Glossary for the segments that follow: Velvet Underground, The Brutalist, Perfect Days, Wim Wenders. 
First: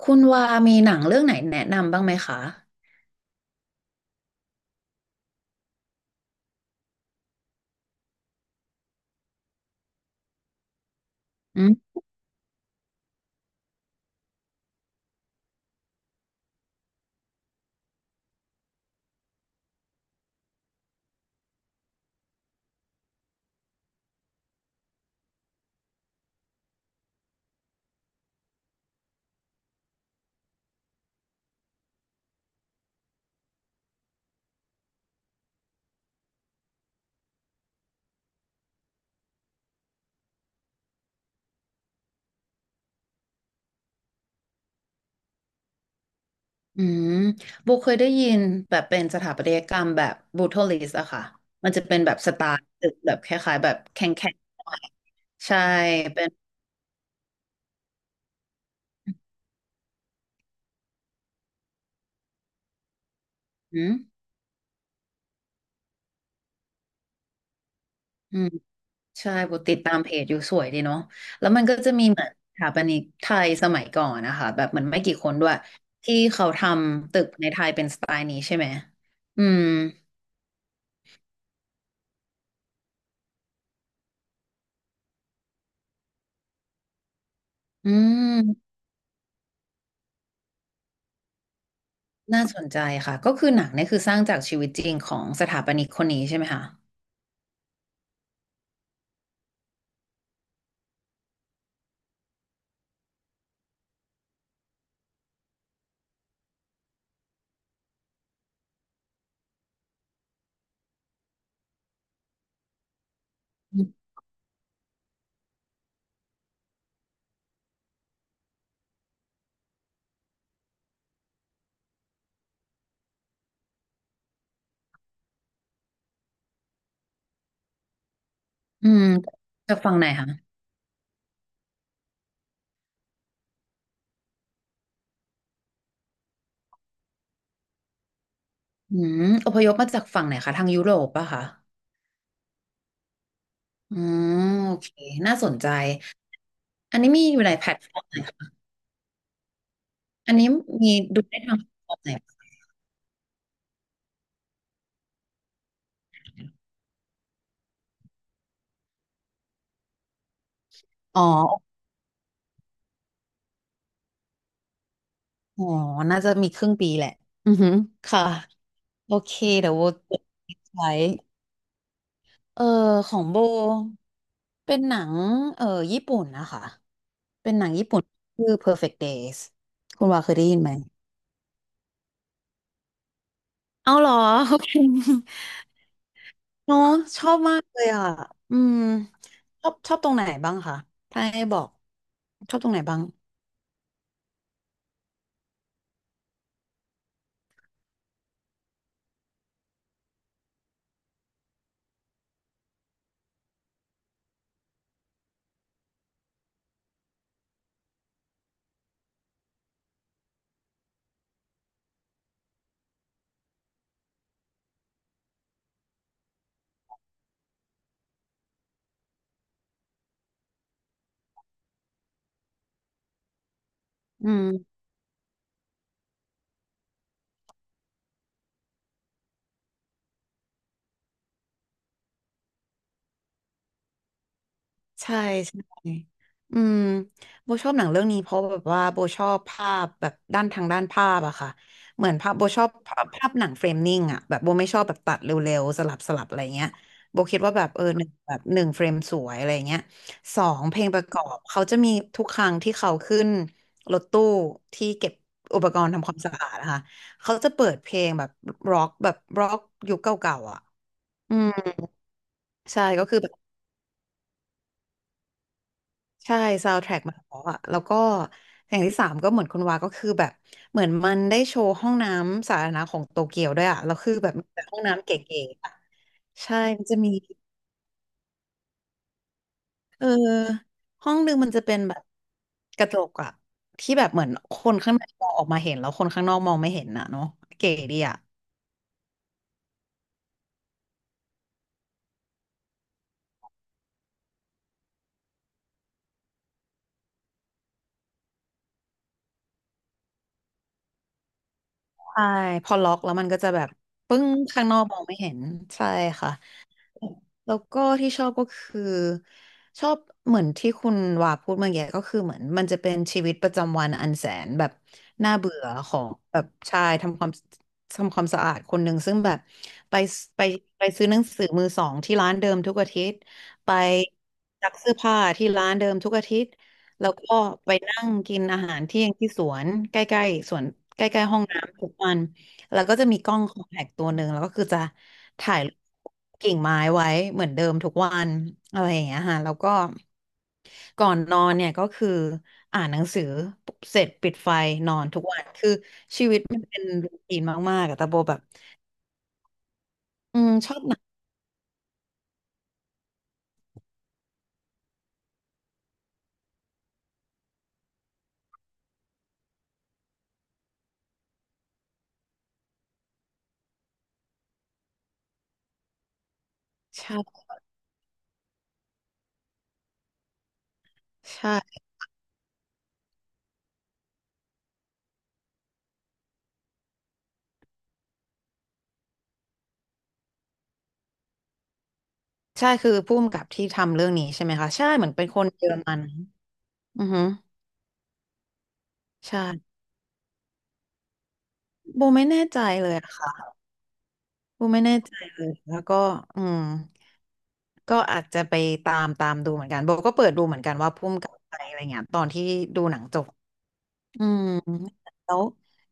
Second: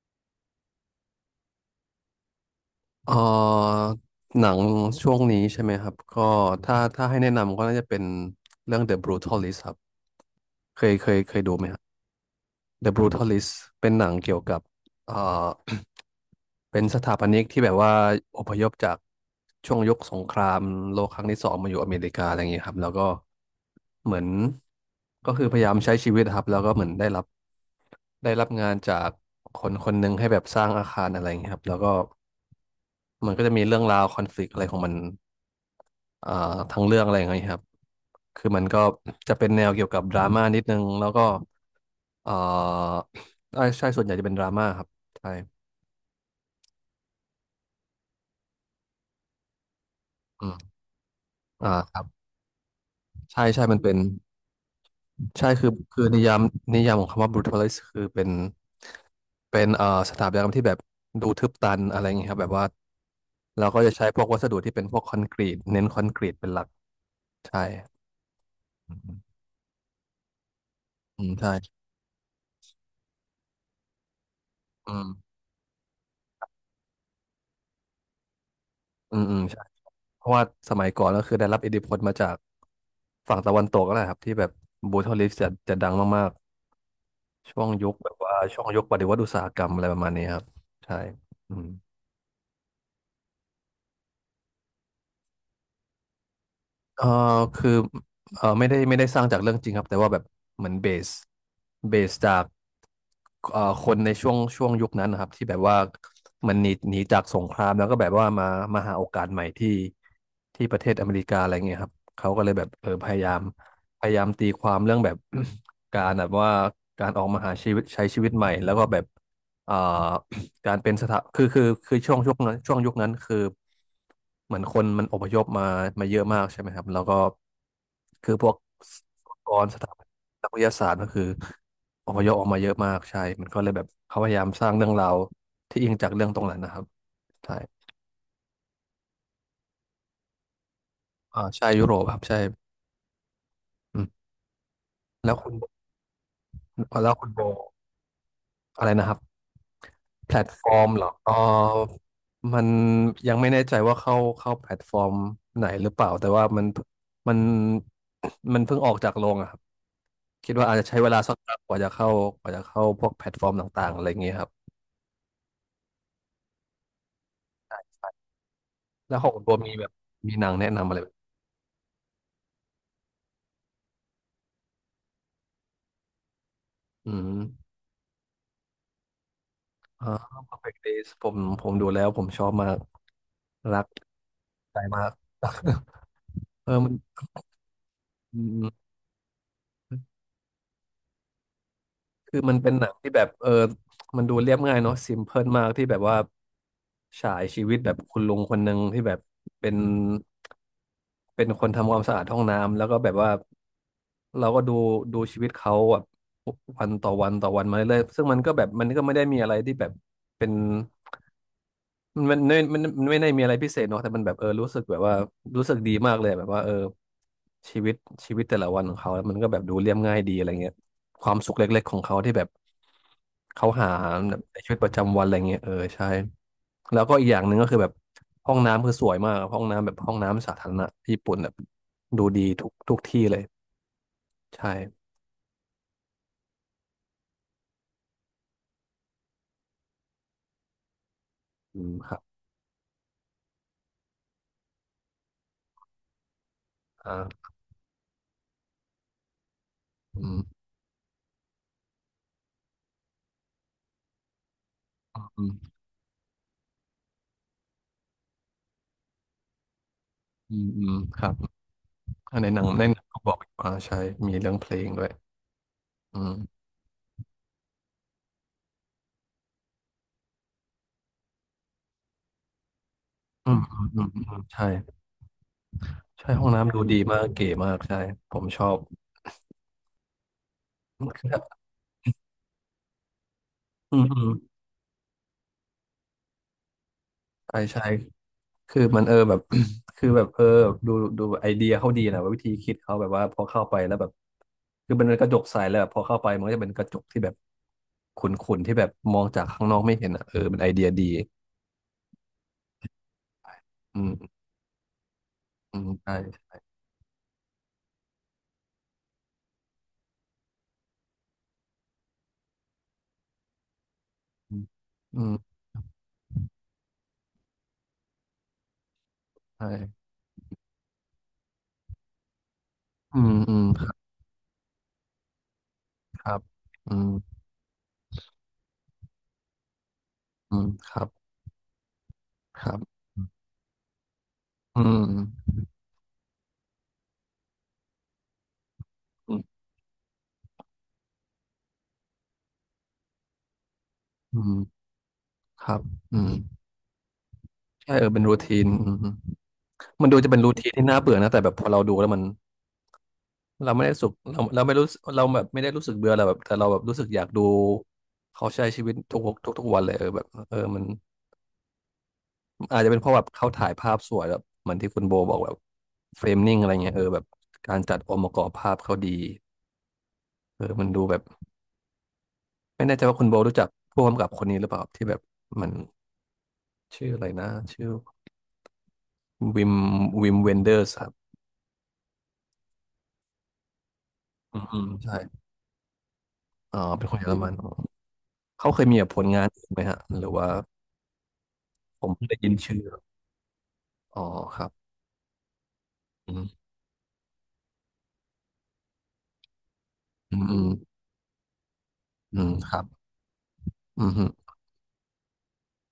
คุณว่ามีหนังเรื่องไหนแนะนำบ้างไหมคะเอ่อหนังช่วงนี้ใช่ไหมครับก็ถ้าให้แนะนำก็น่าจะเป็นเรื่อง The Brutalist ครับเคยดูอืไหมครับ ม The Brutalist เป็นหนังเกี่ยวกับเอ่อ เป็นสถาปนิกที่แบบว่าอพยพจากช่วงยุคสงครามโลกครั้งที่สองมาอยู่อเมริกาอะไรอย่างเงี้ยครับแล้วก็เหมือนก็คือพยายามใช้ชีวิตครับแล้วก็เหมือนได้รับงานจากคนคนหนึ่งให้แบบสร้างอาคารอะไรอย่างเงี้ยครับแล้วก็ มันก็จะมีเรื่องราวคอนฟ lict อะไรของมันอ่าทั้งเรื่องอะไรอย่างเงี้ยครับ คือมันก็จะเป็นแนวเกี่ยวกับดราม่านิดนึงแล้วก็เอ่อใช่ใช่ส่วนใหญ่จะเป็นดราม่าครับใช่อืมโบเคยได้ยินแบบเป็นสถาปัตยกรรมแบบบูอืโทมลิสอะค่ะอ่ามันจะคเป็นรับแบบสไตล์ตึกแบบคใช่ล้ายใช่ๆแบมับนเป็นแข็งแข่งใช่ใช่คือนิเป็นยามนิยามของคำว่า brutalist คือเป็นเป็นสถาปัตยกรรมที่แบบดูทึบตันอะไรอย่างเงี้ยครับแบบว่าเราก็อืจะมใช้พวกวัสดุที่เป็นพวกคอนกรีตเน้นคอนกรีตเป็นหลักใช่อืมอืใช่มโบติดตามเพจอยู่สวยดีเนาะอืมแล้วใช่มันก็จะมีเหมือนสถาปนิกไทยสมัยก่อนนะคะแบบเหมือนไม่อืมกี่คนด้วยที่เขาทำตึกในไทยเป็นสไตล์นี้ใช่ไหมอืมอืมอืใช่ มเพราะว่าสมัยก่อนก็คือได้รับอิทธิพลมาจากฝั่งตะวันตกก็แหละครับที่แบบบูทอลลิสจะดังมากๆช่วงยุอืคแบบว่าช่วงม ยุคปฏิวัติอุตสาหกรรมอะไรประมาณนี้ครับใช่อืม น่าสนใจค่ะก็คือหนังเนี่ยคือสร้างจากชีวิตจริงของสถาปนิกคนนี้ใช่ไหมคะเออคือเออไม่ได้สร้างจากเรื่องจริงครับแต่ว่าแบบเหมือนเบสจากคนในช่วงยุคนั้นนะครับที่แบบว่าเหมันหนีจากสงครามแล้วก็แบบว่ามาหาโอกาสใหม่ที่ที่ประเทศอเมริกาอะไรเงี้ยครับเขาก็เลยแบบเออพยายามอืพมยายามตีความเรื่องแบบ การแบบว่าการออกมาหาชีวิตใช้ชีวิตใหม่แล้วก็แบบเอ่อ การเป็นสถาคือช่วงนั้นช่วงยุคนั้นคือเหมือนคนมันอพยพมามาเยอะมากใช่ไหมครับแล้วก็คือพวกอุปกรณ์จาสกถาฝั่งบัไหนนคะนักวิทยาศาสตร์ก็คืออพยพออกมาเยอะมากใช่มันก็เลยแบบเขาพยายามสร้างเรื่องราวที่อิงจากเรื่องตรงนั้นนะครับใช่อืมอพยพมาจากฝั่งไหนคะทางยุโรปป่ะคะอ่าใช่ยุโรปครับใช่อือืมมโอเคแล้น่าวสคุณนใจอันนี้แล้วมีคุณอโบยู่ในแพลตฟอร์มไหนคะอะไรนะครับ อัแพนลนี้ตฟอร์มมีเหรอดูเออได้ทางแพลตฟอร์มไหนปะมันยังไม่แน่ใจว่าเข้าแพลตฟอร์มไหนหรือเปล่าแต่ว่ามันมันเพิ่งออกจากโรงอะครับคิดว่าอาจจะใช้เวอ๋ลาอสักพักกว่าจะเข้ากว่าจะเข้าพวกแพลตฟอร์มต่างๆอะไรอย่างเงี้ยครับอ๋อน่าจะมีครึ่งปีแหละอือหือค่ะโอแล้วของเคคุณโบเดี๋มียวโบแบบมีหนังแนะนำไว้ อะไรแเออของโบเป็นหนังเออญี่ปุ่นนะคะอืมเป็นหนังญี่ปุ่นชื่อ Perfect Days คุอ่า ณว่าเคยได้ยินไหม Perfect Days ผมดูแล้วผมชอบมากรักเอาเหรอโอเค ใจมาก เอเนออะมันชอบมากเลยอ่ะอืมอืชอบตรงม ไหนบ้างคะถ้าให้บอกคือชมันอบตรเป็งนไหนหนังบ้างที่แบบเออมันดูเรียบง่ายเนาะ s ิมเพิลมากที่แบบว่าฉายชีวิตแบบคุณลุงคนหนึ่งที่แบบเป็นเป็นคนทำความสะอาดห้องน้ำแล้วก็แบบว่าเราก็ดูดูชีวิตเขาแบบวันต่อวันต่อวันมาเรื่อยๆซึ่งมันก็แบบมันก็ไม่ได้มีอะไรที่แบบเป็น มันไม่มันไม่ได้มีอะไรพิเศษเนาะแต่มันแบบเออรู้สึกแบบว่ารู้สึกดีมากเลยแบบว่าเออชีวิตชีวิตแต่ละวันของเขามันก็แบบดูเรียบง่ายดีอะไรเงี้ยความสุขเล็กๆของเขาที่แบบเขาหาอืม ในชีวิตประจำวันอะไรเงี้ยเออใช่แล้วก็อีกอย่างหนึ่งก็คือแบบห้องน้ำคือสวยมากห้องน้ำแบบห้องน้ำสาธารณะญี่ปุ่นแบบดูดีทุกที่เลยใช่ใช่ใช่ อืมโบชอบหนังเรื่องนี้เพราะแบบว่าโบชอบภาพแบบด้านทางด้านภาพอะค่ะ อืมเหมืคอนรับภาพโบชอบภาพหนังเฟรมนิ่งอะแบบโบไม่ชอบแบบตัดเร็วๆสลับอะไรเงี้ยอ่โบคิดาว่าแบบหนึ่งแบบหนึ่งเฟรมสวยอะไรเงี้ยอืสมองเพลงประกอบเขาจะมีทุกครั้งที่เขาขึ้นรถตู้ที่เก็บอือุปมกรณ์ทำความสะอาดนะคะเขาจะเปิดเพลงแบบร็อกแบบร็อกยุคเก่าๆอือะมอืมครัอืบมอ่าในหนังใช่ในหนัก็งคือ เขาบอกอยู่อ่าใช่มีเรื่องเพลงด้วยอืใช่ม ซาว์แทร็กมันเพราะอะแล้วก็อย่างที่สามก็เหมือนคุณวาก็คือแบบเหมือนมันได้โชว์ห้องน้ำสาธารณะของโตเกียวอืมด้วยอือะมแล้วอืมคืออืแบบมมีแต่ใช่ห้องน้ำเก๋ๆอะใช่ห้องใช่น้ำดูมันจะดีมีมากเก๋มากใช่ผมชอบเออห้องคืหอนึ่แบงบมันจะเป็นแบบกระจกอะที่อืแบมบอืเหมือมนคนข้างในมองออกมาเห็นแล้วคนข้างนอกมองไม่เห็นอะเนาะใช่เก๋ใช่ดีอะคือมันเออแบบ คือแบบเออดูดูไอเดียเขาดีนะว่าวิธีคิดเขาแบบว่าพอเข้าไปแล้วแบบคือมันเป็นกระจกใสแล้วแบบพอเข้าไปมันก็จะเป็นกระจกที่แบบขุ่นๆที่แบบมองจากข้างนอกไม่เห็นอ่ะเออเป็นไอเดียดีใช่พอล็อกแล้วมันก็จะแบบอืปึ้งมข้างนอกมองไม่เห็นอืใช่มใช่ค่ะ แล้วก็ที่ชอบก็คือชอบเหมือนที่คุณว่าพูดเมื่อกี้ก็คือเหมือนมันจะเป็นชีวิตประจำวันอันแสนอืแบมบอืน่ามเบื่อของแบบชายทำความสะอาดคนหนึ่งซึ่งแบบไปใช่ไปไปซื้อหนังสือมือสองที่ร้านเดิมทุกอาทิตอืย์มอืมไปครับซักเสื้อผ้าที่ร้านเดิมทุกคอารัทิบตย์อืแล้มวก็ไปนั่งกินอาหารเที่ยงที่สวนใกล้ๆสอืวนมครัใกล้บๆห้องน้ำทุกวัน ครับแล้วก็จะมีอืมกล้องคอมแพคตัวหนึ่งแล้วก็คือจะอืถ่ายกิ่งไม้ไว้เหมือนเดิมทุกวันอะไรอย่างเงี้ยค่ะแล้มวก็ก่อนนอนเนี่ยก็คืออ่านหนังสือเสร็จปิดอืไฟมนอนทุกวันคคือรับอืชีม วิตมันเป็นรูทีนมากๆใช่อะเอแต่อโบเป็นแบรูบทีนอืมมันดูจะเป็อืนรูมทีชนอบที่หนัน่างเบื่อนะแต่แบบพอเราดูแล้วมันเราไม่ได้สุขเราไม่รู้สึกเราแบบไม่ได้รู้สึกเบื่อเราแบบแต่เราแบบรู้สึกอยากดูเขาใช้ชีวิตทุกวันเลยเออแบบเออมันอาจจะเป็นเพราะแบบเขาถ่ายภาพสวยแบบเหมือนที่คุณโบบอกแบบเฟรมนิ่งอะไรเงี้ยเออแบบใช่การจัดองค์ประกอบภาพเขาดีเออมันดูแบบใช่ไม่แน่ใจว่าคุณโบรู้จักผู้กำกับคนนี้หรือเปล่าที่แบบมันชื่ออะไรนะชื่อวิมวิมเวนเดอร์สครับใช่คือผู้กำกับที่ทำเรื่องนี้ใช่ไหมอืมคะอืใช่มเหมือใช่นเป็นคนเยอรมันอ๋ออืเป็นอคนฮึเยอรมัน เขาเคยมีแบบผลใช่งานอื่นไหมฮะหรือว่าโบผมไม่เพิ่งได้แน่ยินใจชื่อเลยอะค่ะ อ๋อคกูรัไม่บแน่ใจเลยแล้วก็อือืมมก็อาจจะไปตามดูเหมือนกันโบก็เปิดอืดูมเหอืมือนมกันว่าพุ่มกับใครอะไรเงี้ยตอนอืที่มครัดูบหนังจบอืมอืฮึมแล้ว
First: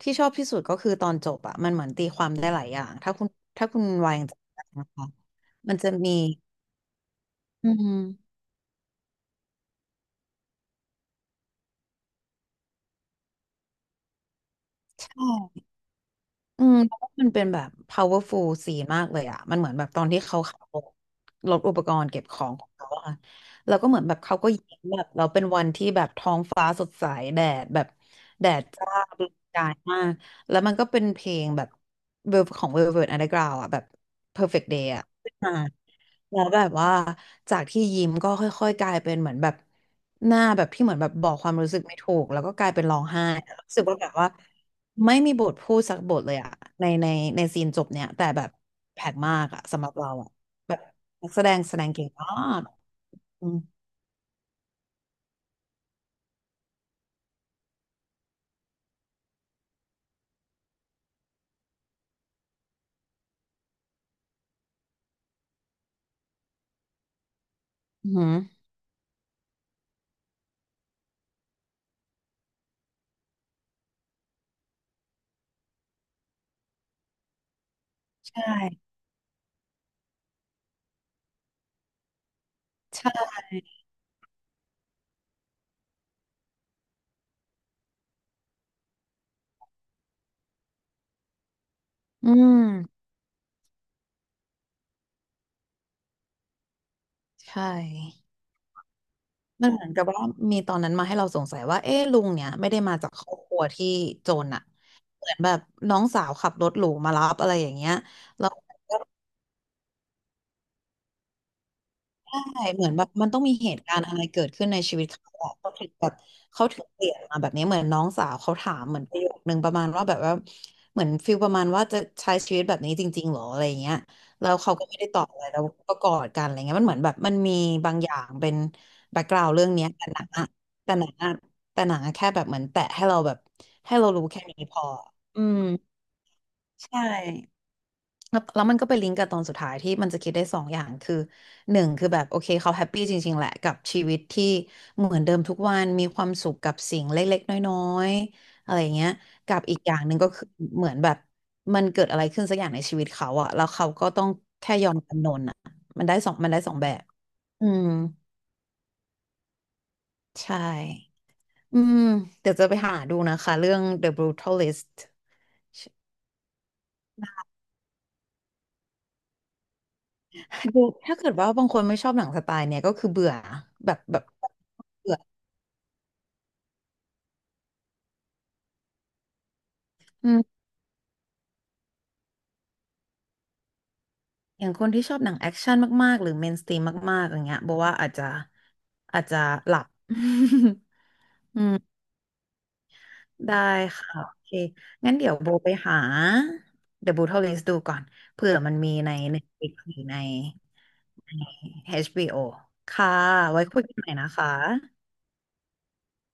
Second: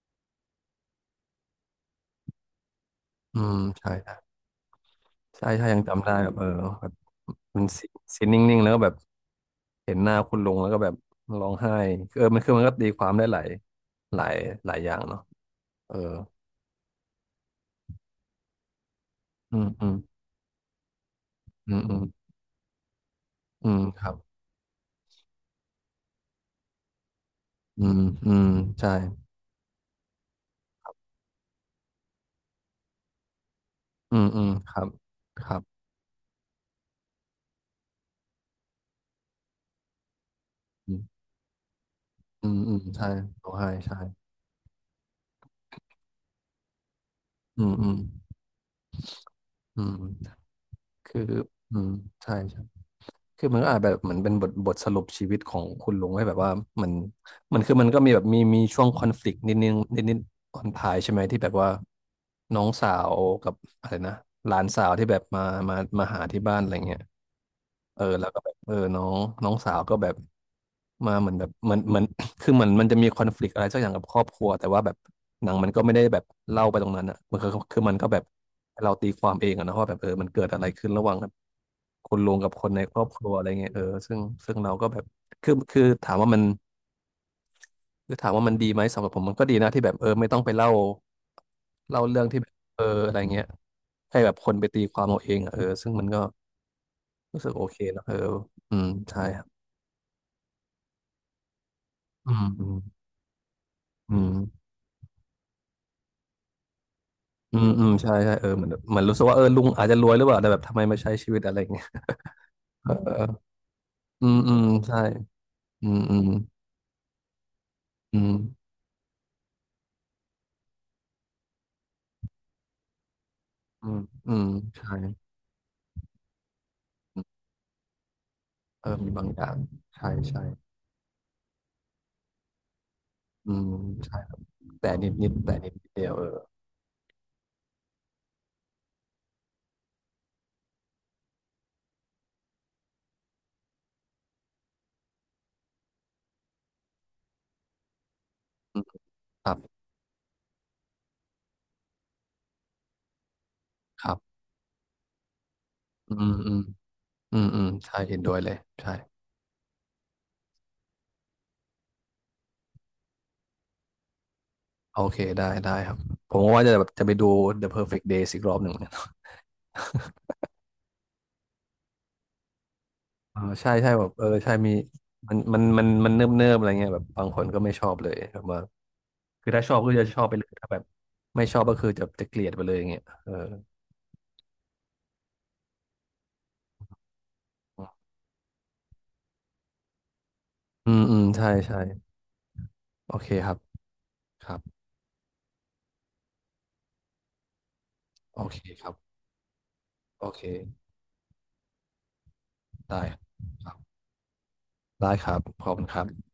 ที่ชอบที่สุดก็คือตอนจบอะมันเหมือนตีความได้หลายอย่างถ้าคุณอืมถ้าคุณใช่วายยังจำได้นะคะใช่ใช่มันยังจะจำมีได้แบบเออแบบมันอืซีนม นิ่งๆแล้วก็แบบเห็นหน้าคุณลุงแล้วก็แบบร้องไห้เออมันคือมันก็ตีความได้หลายหลายอย่างเนาะเอออืมเพราะว่ามันเป็นแบบ powerful ซีนมากเลยอ่ะมัอืนเหมมือนแบอืบมตอนที่เขาขับรถอือุปมกอืมรณ์เก็บของของเขาอะอืแล้วมก็เหมือคนรัแบบบเขาก็ยิ้มแบบเราเป็นวันที่แบบท้องฟ้าสดใสแดดแบอืบมอืมแดดใช่จ้าประกายมาก แล้วมันก็เป็นเพลงแบบ ของ Velvet Underground อ่ะแบบ อืม Perfect ครั Day บอ่ะขึ้นคมา รับแล้วแบบว่าจากที่ยิ้มก็ค่อยๆกลายเป็นเหมือนแบบหน้าแบบที่เหอืมือนมแบบบอกความรู้สึกไม่ถูกแล้วอืก็มกลายอืมเป็นร้อใช่งไห้ร้องไห้รู้สึกใช่ว่าแบบว่าไม่มีบทพูดสักบทเลยอะในในในซีอืนมจอืบมเนี่ยแต่แบบแปลกมากอะอืสำหรับเราอะมแบบคือนักแสดงแสอืดมงเก่งมาใช่ใช่ กคือือมมันก็อาจแบบเหมือนเป็นบทสรุปชีวิตของคุณลุงให้แบบว่ามันมันคือมันก็มีแบบมีช่วงคอนฟ lict นิดนึงนิดตอนท้ายใช่ไหมที่แบบว่าน้องสาวกับอะไรนะหลานสาวที่แบบมาหาที่บ้านอะไรเงี้ยเอออือหืแล้วอก็แบบเออน้องน้องสาวก็แบบมาเหมือนแบบเหมือน คือเหมือนมันจะมีคอนฟ lict อะไรสักอย่างกับครอบครัวแต่ว่าแบบหนังมันก็ไม่ได้แบบเล่าไปตรงนั้นอ่ะมันคือมันก็แบบใชให้เรา่ตีความเองอะนะว่าแบบเออมันเกิดอะไรขึ้นระหว่างแบบคนลุงกับคนในครอบครัวใช่อะไรเงี้ยเออซึ่งเราก็แบบคือถามว่ามันคือถามว่ามันดีไหมสำหรับผมมันก็ดีนะที่แบบเออไม่ต้องไปเล่าเรื่องอืที่แบมบเอออะไรเงี้ยให้แบบคนไปตีความเอาเองอะเออซึ่งมันก็รู้สึกโอใช่เคนะเอออืมใช่ครับมันเหมือนกับว่ามีตอนนั้นมาให้เราสงสัยว่าเอ๊ะลุงอืมเนี่ยอืไม่มได้มาจากครอบครัวที่อืจม นอะเหมือนแบบน้องสาวขับรถหรูมารับอะไรอือมย่างอืเงี้มย ใช่ใช่เออเหมือนรู้สึกว่าเออลุงอาจจะรวยหรือเปล่าแต่แบบทำไมมาใช้ชีวิตอะไรอย่างเงี้ยใช่เหมืเออนแบบอมันต้องอมีเหตุการณ์อะไรืมเกิดอืมขึ้นในชีใช่วิตเขาอะเขาถึอืงมแบบอืมเขาถึงเปลี่ยนมาแบบนี้เหมือนน้องอืสามวเขาถามเหมือนประโยคนึงประมาณว่าแบบว่าเหมือนฟิลประมาณว่าจะใช้ชีวิตแบบนี้จริงๆหรออะไรอืเงี้ยมอืมแล้วเขาก็ใช่ไม่ได้ตอบอะไรแล้วก็กอดกันอะไรเงี้ยมันเหมือนแบบอืมันมมีบางอย่างเป็นเออมีแบ็บากงกอราวย่าด์งเรื่องเนี้ยใช่ใช่แต่หนังอะแต่หนังอะแค่แบบเหมือนแตะให้เราแบบอืมให้เราใช่รู้แค่นี้พอแต่นิดอืแต่มนิดเดียวเออใช่ แล้วแล้วมันก็ไปลิงก์กับตอนสุดท้ายที่มันจะคิดได้สองอย่างคือหนึ่งคือแบบโอเคเขาแฮปปี้จริงๆแหละกับชีวิตที่เหมือนเดิมทุกวันมีความสุขกับสิ่งเล็กๆน้อยๆอะไรอืมอย่างเงี้ยครักับอีกบอย่างหนึ่งก็คือเหมือนแบบมันเกิดอะไรขึ้นสักอย่างในชีวิตเขาอะแล้วเขาคก็รัต้องบแค่ยอมจำนนอะอืมมัอืนได้มสองแบบอืมอือืมมใช่เห็นด้วยเลยใช่ใช่อืมเดี๋ยวจะไปหาดูนะคะเรื่อง The Brutalist โอเคได้ครับผมก็ว่าจะแบบจะไปดู The Perfect Days อีกรอบหนึ่งเหมือนกันดูถ้าเกิดว่าบางคนไม่ชอบหนังสไตล์เนี่ยก็คือเบื่อเออใช่ใช่แบบแบบแบเอบอใช่มีเบื่อมันเนิบเนิบอะไรเงี้ยแบบบางคนก็ไม่ชอบเลยแบบว่า คือถ้าชอบก็จะชอบอืไปเลยม ถ้าแบบไม่ชอบก็คือจะเกลียดไปเลยอย่างเงี้ยเอออย่างคนที่ชอบหนังแอคชั่นมากๆหรือเมนสตรีมมากๆอย่างเงี้ยโบอกว่าอาจจะหลับ อืมใช่ อืมใช่โอเคครัได้บค่ะโอคเครับงั้นเดี๋ยวโบไปหา The Brutal List ดูก่อนโอเผื่อเคมันครับมีใน Netflix หรือในโอเคใน HBO ได้ค่ะไว้ครับคุยกันใหม่นะคะได้ครับขอบคุณครับ